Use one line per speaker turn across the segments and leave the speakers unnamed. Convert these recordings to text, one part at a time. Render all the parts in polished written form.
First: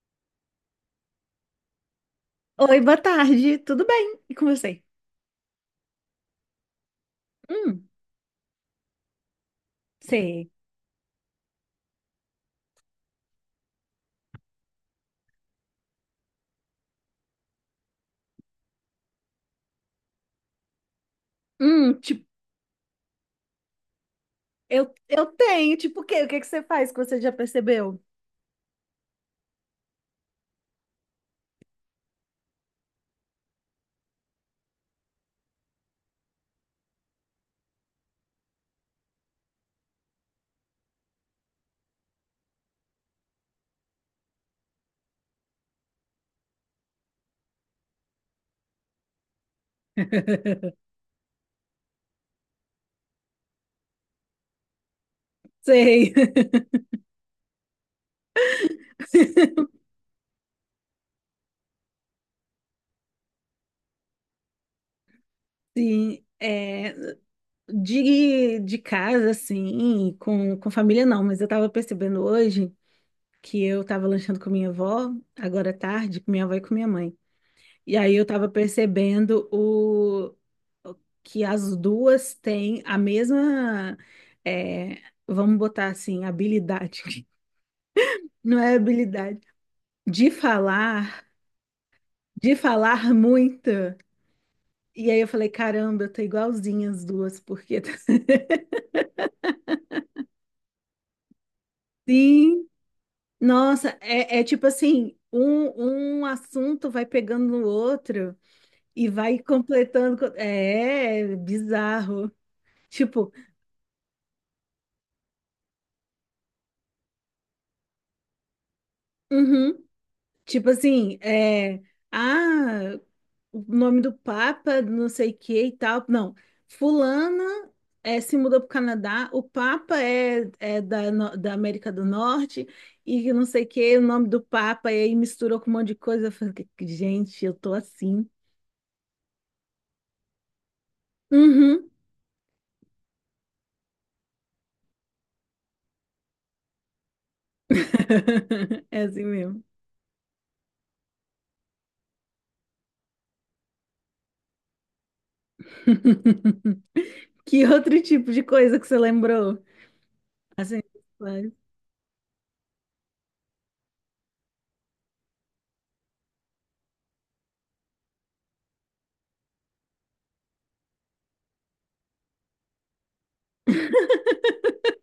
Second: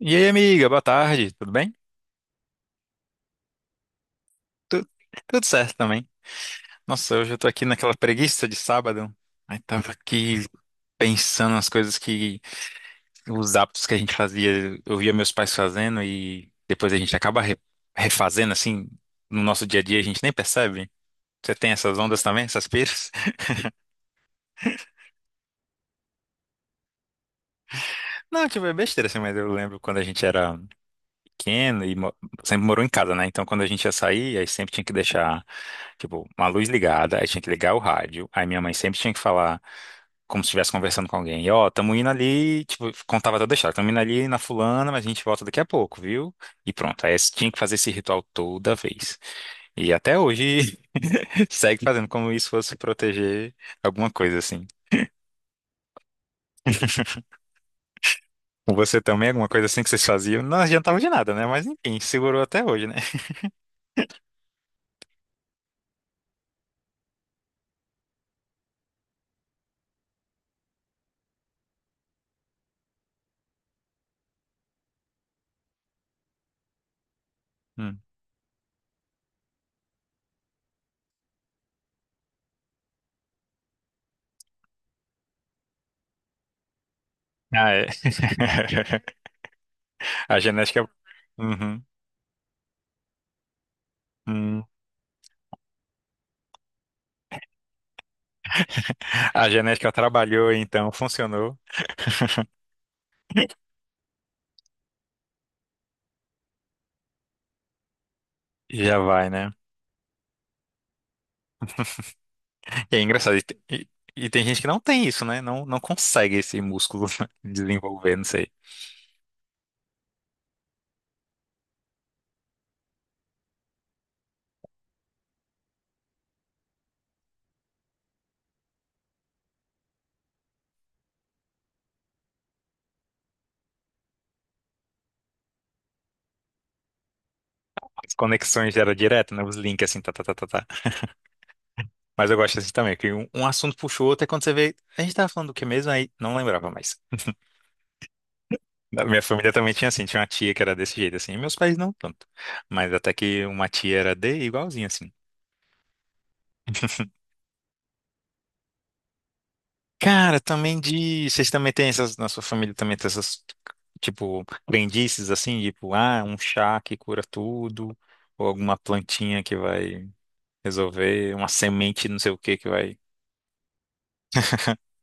E aí, amiga, boa tarde, tudo bem?
Oi, boa tarde, tudo bem? E com você?
Tu- Tudo certo também. Nossa, hoje eu tô aqui
Hum,
naquela preguiça de sábado. Aí tava aqui
sei.
pensando nas coisas que, os hábitos que a gente fazia, eu via meus pais fazendo e depois a gente acaba refazendo assim, no nosso dia a dia a gente nem percebe. Você tem essas ondas
Tipo,
também, essas piras?
eu tenho, tipo, o quê? O que que você faz que você já percebeu?
Não, tipo, é besteira assim, mas eu lembro quando a gente era pequeno e sempre morou em casa, né? Então, quando a gente ia sair, aí sempre tinha que deixar, tipo, uma luz ligada, aí tinha que ligar o rádio. Aí minha mãe sempre tinha que falar como se estivesse conversando com alguém. E, ó, tamo indo ali, tipo, contava toda a história. Tamo indo ali na fulana, mas a gente volta daqui a pouco, viu? E pronto. Tinha que fazer esse ritual toda vez. E até hoje segue fazendo como isso fosse proteger alguma coisa assim.
Sei.
Com você também, alguma coisa assim que vocês faziam, não adiantava de nada, né? Mas enfim, segurou até hoje, né?
Sim, é, de casa, assim, com família não, mas eu tava percebendo hoje que eu tava lanchando com minha avó, agora à tarde, com minha avó e com minha mãe. E
Hum.
aí eu tava percebendo o- que as duas têm a mesma, é, vamos botar assim, habilidade.
Ah, é.
Não é habilidade. De
A genética.
falar,
Uhum.
de falar muito.
Hum.
E aí eu falei, caramba, eu tô igualzinha as duas, porque
A genética trabalhou, então funcionou
sim, nossa, é, é tipo assim, um assunto vai pegando no outro
e já
e
vai,
vai
né?
completando. É, é bizarro.
E é
Tipo,
engraçado. E tem gente que não tem isso, né? Não, não consegue esse músculo desenvolver, não sei.
uhum. Tipo assim, é, ah, o nome do Papa, não sei o que e tal. Não, fulana é, se mudou para o Canadá, o Papa é, é da, no- da América do Norte e não sei o que, o nome do Papa, e aí misturou com um monte de coisa. Eu falei, gente, eu tô
As
assim.
conexões era direto, né? Os links assim, tá, tá, tá, tá, tá.
Uhum.
Mas eu gosto assim também, que um assunto puxou o outro, é quando você vê. A gente tava falando do que mesmo, aí não lembrava mais.
É
Da minha
assim
família
mesmo.
também tinha assim, tinha uma tia que era desse jeito, assim, e meus pais não tanto. Mas até que uma tia era de igualzinho, assim.
Que outro tipo de coisa que você lembrou?
Cara, também
Assim,
de. Vocês também têm essas. Na sua família também tem essas, tipo, crendices, assim, tipo, ah, um chá que cura tudo, ou alguma plantinha que vai resolver, uma semente não sei o que que vai.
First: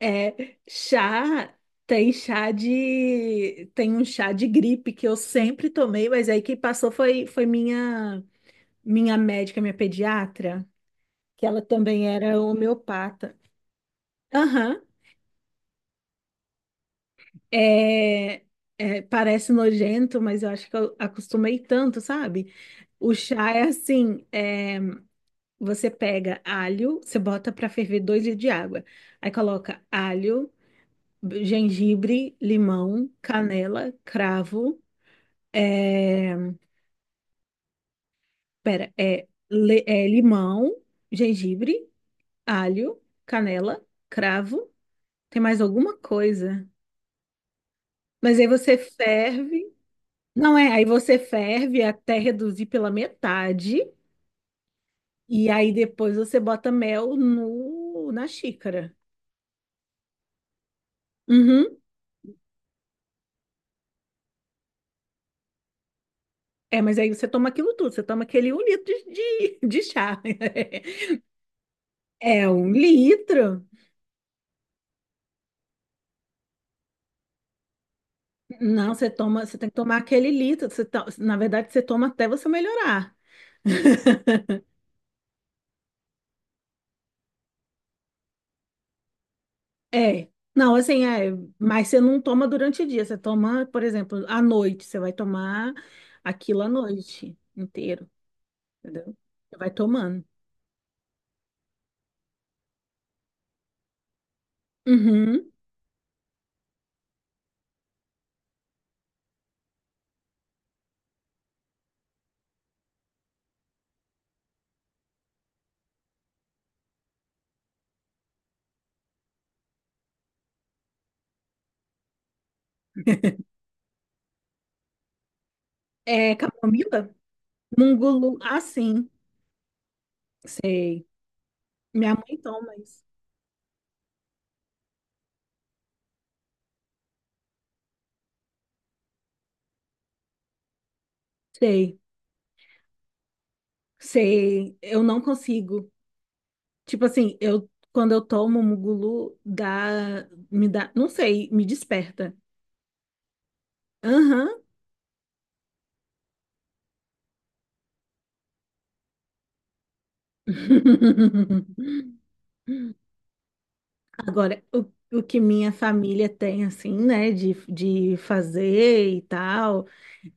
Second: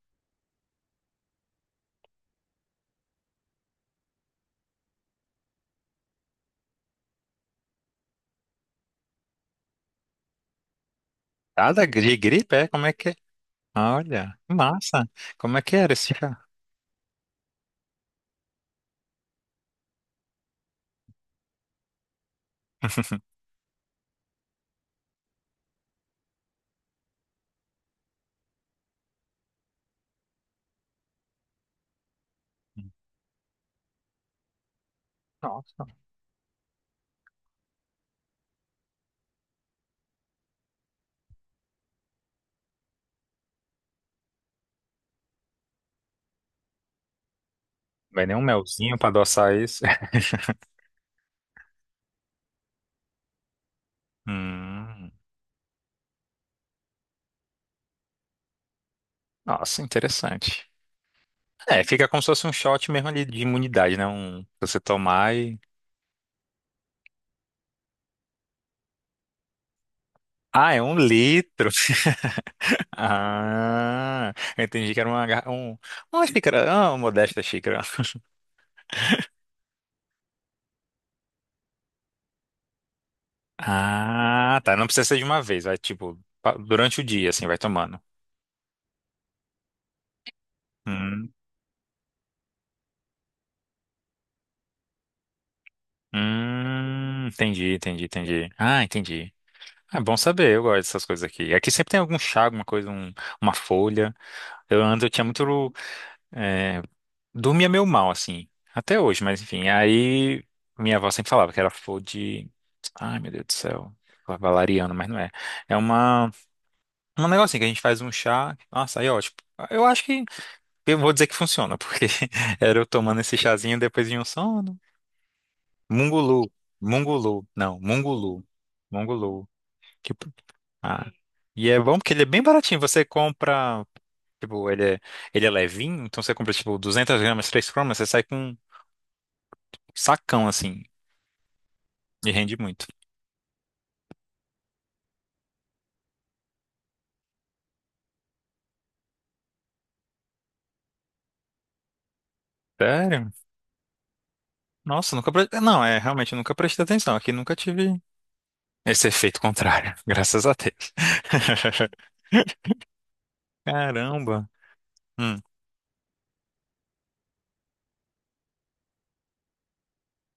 é, chá, tem um chá de gripe que eu sempre tomei, mas aí quem passou foi, minha médica, minha pediatra, que ela
Nada
também
de
era
gripe, é? Como é que é?
homeopata.
Olha, que
Aham,
massa. Como é que era esse chá?
é, é, parece nojento, mas eu acho que eu acostumei tanto, sabe? O chá é assim, é, você pega alho, você bota para ferver 2 litros de água, aí coloca alho, gengibre, limão, canela, cravo.
Nossa.
É, pera, é, é limão, gengibre, alho, canela, cravo. Tem mais alguma coisa?
Vai nem
Mas
um
aí você
melzinho pra adoçar
ferve.
isso.
Não é, aí você ferve até reduzir pela metade.
Hum,
E aí depois você bota mel no, na xícara.
nossa, interessante.
Uhum.
É, fica como se fosse um shot mesmo ali de imunidade, né? Um, você tomar e.
É, mas aí você toma aquilo tudo. Você toma aquele 1 litro de, de chá.
Ah, é um litro.
É um litro.
Ah, eu entendi que era uma, uma xícara, ah, uma modesta xícara.
Não, você toma, você tem que tomar aquele litro. Na verdade, você toma até você melhorar.
Ah, tá. Não precisa ser de uma vez, vai tipo durante o dia, assim, vai tomando.
É. Não, assim, é,
Hum,
mas você não toma durante o dia, você toma, por exemplo, à noite, você vai tomar aquilo à noite
entendi, entendi,
inteiro,
entendi. Ah,
entendeu?
entendi.
Você vai
É bom
tomando.
saber, eu gosto dessas coisas aqui. Aqui sempre tem algum chá, alguma coisa, uma folha. Eu ando, eu tinha muito.
Uhum.
É, dormia meio mal, assim. Até hoje, mas enfim. Aí minha avó sempre falava que era flor de. Ai, meu Deus do céu. Valeriana, mas não é. É uma, um negocinho que a gente faz um chá. Nossa, aí é ótimo. Eu acho que. Eu vou dizer que funciona, porque era eu tomando esse chazinho depois de um sono.
É
Mungulu.
camomila?
Mungulu. Não,
Mungulu,
mungulu.
ah, sim,
Mungulu. Tipo,
sei.
ah, e é bom porque
Minha
ele é
mãe
bem
toma
baratinho.
isso.
Você compra, tipo, ele é levinho, então você compra, tipo, 200 gramas, 3 cromas, você sai com um sacão, assim,
Sei,
e rende muito.
eu não consigo. Tipo assim, eu quando eu tomo mungulu, me dá, não sei, me desperta.
Sério?
Aham.
Nossa, nunca... pre- não, é, realmente, eu nunca prestei atenção. Aqui nunca tive esse efeito contrário, graças a Deus. Caramba.
Agora, o
Hum,
que minha família tem, assim, né, de fazer e tal,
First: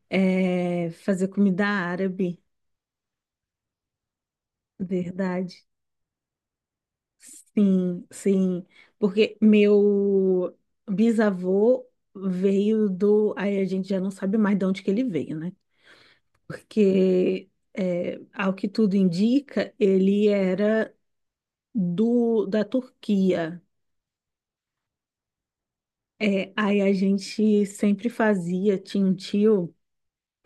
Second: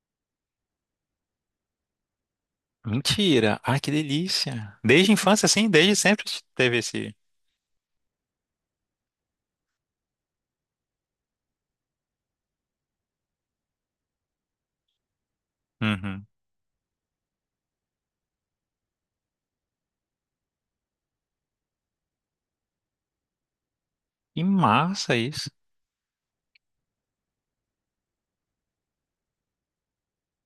é fazer comida árabe,
mentira. Ai, que delícia. Desde a infância,
verdade.
assim, desde sempre teve esse...
Sim, sim. Porque meu bisavô veio do... Aí a gente já não sabe mais de onde que ele veio, né?
Uhum.
Porque, é, ao que tudo indica, ele era da Turquia.
Que massa isso.
É, aí a gente sempre fazia, tinha um tio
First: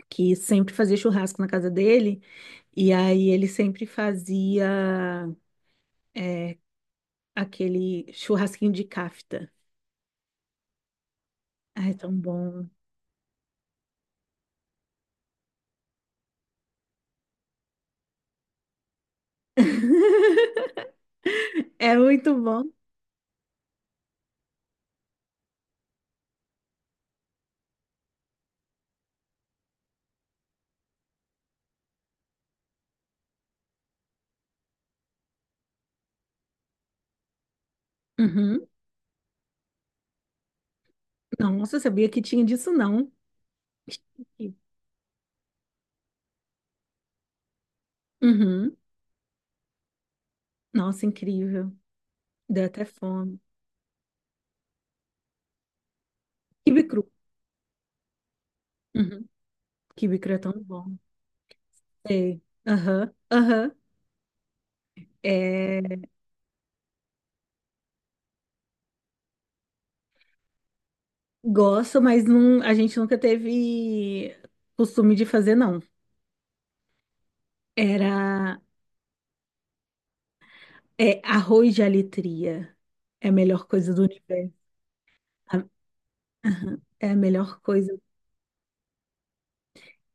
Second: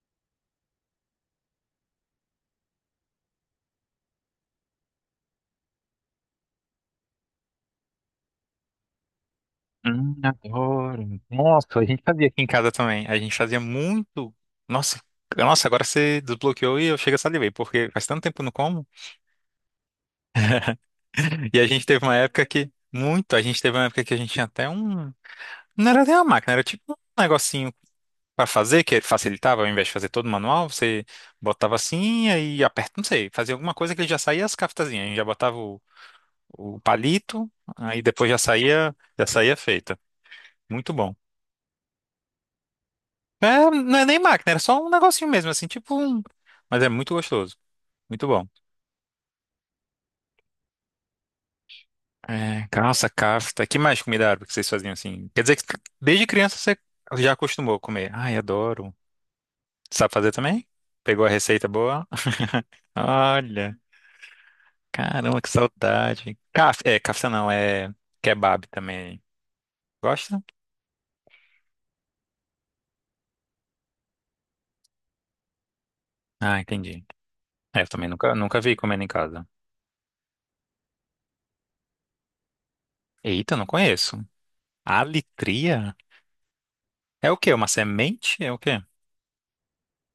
que sempre fazia churrasco na casa dele, e aí ele sempre fazia é, aquele churrasquinho de cafta.
Adoro. Nossa, a
Ai, é
gente
tão
fazia aqui em
bom.
casa também. A gente fazia muito. Nossa, nossa, agora você desbloqueou e eu chego a salivei, porque faz tanto tempo que eu não como. E a gente
É
teve uma
muito
época
bom.
que. Muito. A gente teve uma época que a gente tinha até um. Não era nem uma máquina, era tipo um negocinho pra fazer, que facilitava, ao invés de fazer todo manual, você botava assim e aí aperta, não sei, fazia alguma coisa que ele já saía as caftazinhas. A gente já botava o palito, aí depois
Uhum.
já saía feita. Muito bom.
Nossa, eu sabia que tinha disso, não.
É, não é nem máquina, era só um negocinho mesmo, assim, tipo um. Mas é muito gostoso, muito bom.
Uhum. Nossa, incrível. Deu
É,
até
calça,
fome.
kafta. Que mais comida árabe que vocês faziam assim? Quer dizer que desde criança você
Quibe cru.
já acostumou a comer. Ai, adoro.
Uhum.
Sabe
Quibe
fazer
cru é tão
também?
bom.
Pegou a receita boa?
Sei. Aham, aham.
Olha, caramba, que
É,
saudade. Kaf, é, kafta não, é kebab também. Gosta?
gosto, mas não, a gente nunca teve costume de fazer, não.
Ah, entendi. É, eu também nunca, nunca
Era...
vi comendo em casa.
é arroz de alitria. É a
Eita, não
melhor coisa do
conheço.
universo. A-
Alitria?
É a
É o quê?
melhor
Uma
coisa.
semente? É o quê?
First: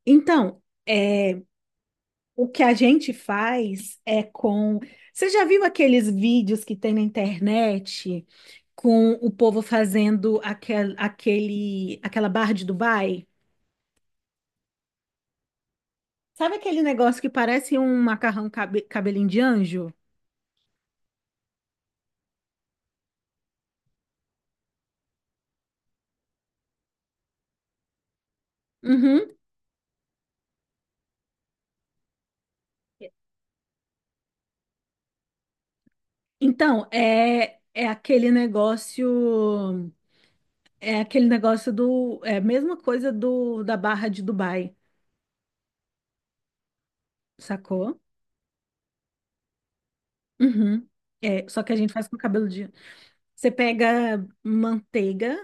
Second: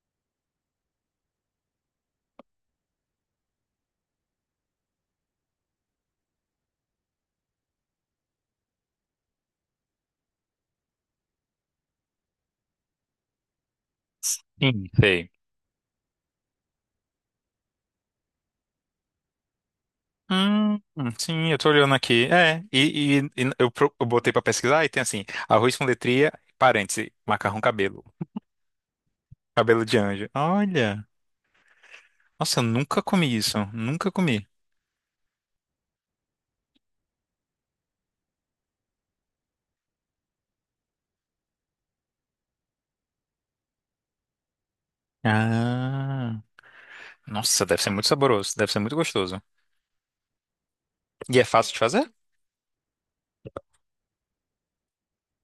Então, é, o que a gente faz é com... Você já viu aqueles vídeos que tem na internet com o povo fazendo aquela barra de Dubai?
Sim, sei.
Sabe aquele negócio que parece um macarrão cabelinho de anjo?
Hum, sim, eu tô olhando aqui. É, e eu, eu botei pra pesquisar e tem assim, arroz com letria, parêntese, macarrão cabelo,
Uhum.
cabelo de anjo. Olha, nossa, eu nunca comi isso, nunca comi.
Então, é, é aquele negócio. É aquele negócio do... É a mesma coisa do da barra de Dubai,
Ah, nossa, deve ser
sacou?
muito saboroso, deve ser muito gostoso.
Uhum.
E é
É, só
fácil
que a
de
gente faz
fazer?
com cabelo de... Você pega manteiga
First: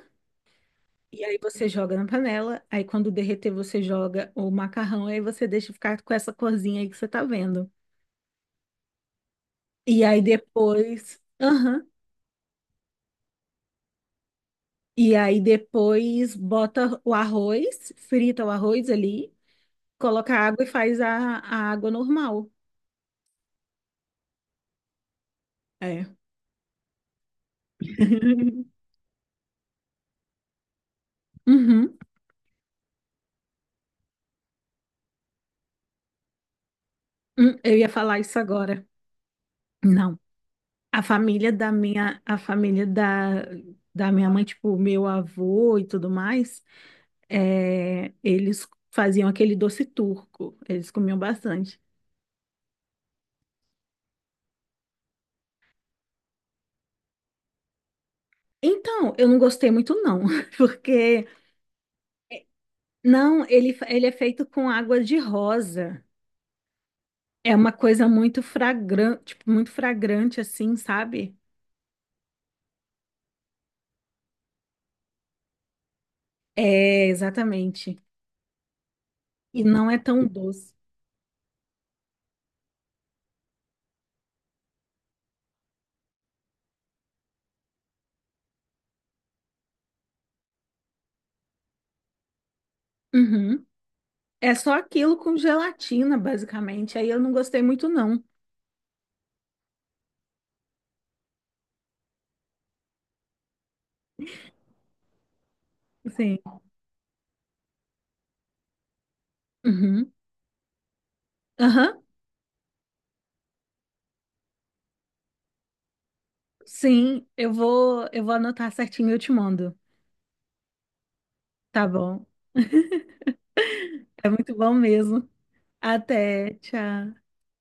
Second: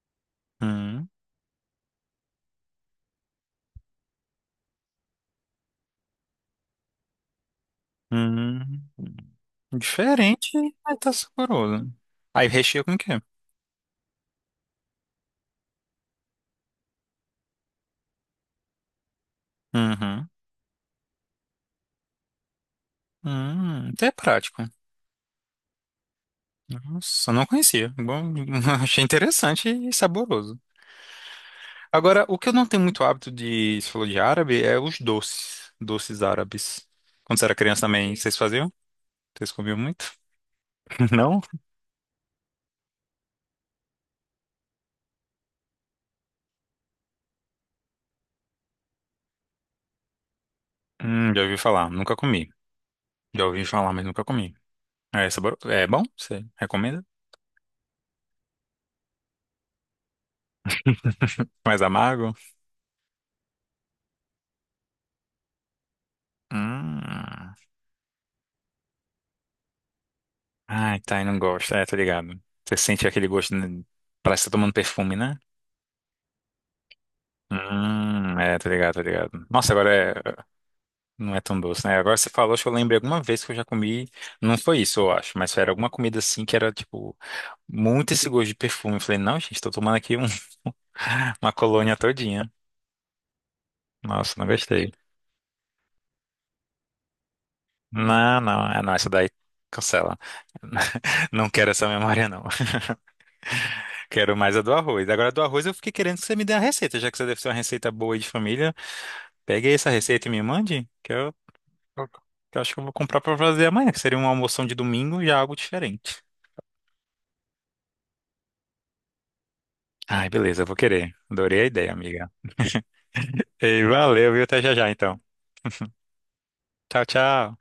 Hum,
e aí você joga na panela. Aí quando derreter, você joga o macarrão. Aí você deixa ficar com essa corzinha aí que você tá vendo.
hum,
E aí
diferente, mas tá
depois. Aham.
saboroso. Aí recheia com o quê?
E aí depois bota o arroz, frita o arroz ali,
Uhum,
coloca água e faz a água normal.
até é prático.
É.
Nossa, não conhecia. Bom, achei interessante e saboroso.
Uhum.
Agora, o que eu não tenho muito hábito de, se falou de árabe, é os doces, doces árabes. Quando você era
Eu
criança
ia
também,
falar
vocês
isso
faziam?
agora.
Vocês comiam muito?
Não.
Não?
A família da, da minha mãe, tipo, meu avô e tudo mais, é, eles faziam aquele doce turco, eles comiam
Já ouvi
bastante.
falar, nunca comi. Já ouvi falar, mas nunca comi. É, é sabor... é bom? Você recomenda?
Então, eu não gostei muito não, porque
Mais amargo?
não, ele é feito com água de rosa.
Hum.
É uma coisa muito fragrante, tipo, muito fragrante assim,
Ai, tá, eu
sabe?
não gosto. É, tô ligado. Você sente aquele gosto, né? Parece que tá tomando perfume, né?
É, exatamente.
É, tô ligado, tô ligado.
E
Nossa,
não
agora
é tão
é
doce.
não é tão doce, né? Agora você falou, acho que eu lembrei alguma vez que eu já comi. Não foi isso, eu acho, mas era alguma comida assim que era, tipo, muito esse gosto de perfume. Eu falei, não, gente, tô tomando aqui uma colônia todinha.
Uhum.
Nossa, não
É só
gostei.
aquilo com gelatina, basicamente. Aí eu não gostei muito não.
Não, não, é não, essa daí cancela. Não quero essa memória, não. Quero mais a do arroz. Agora, a do arroz, eu fiquei querendo que você
Assim,
me dê a receita, já que você deve ser uma receita boa aí de família. Pegue aí essa
uhum.
receita e me mande,
Aham.
que eu acho que eu vou comprar pra fazer amanhã, que seria uma almoção de domingo e já algo diferente.
Sim, eu vou anotar certinho e eu te mando.
Ai, beleza, eu vou querer. Adorei a
Tá
ideia,
bom.
amiga. E
É
valeu, viu?
muito
Até
bom
já já, então.
mesmo. Até,
Tchau,
tchau.
tchau.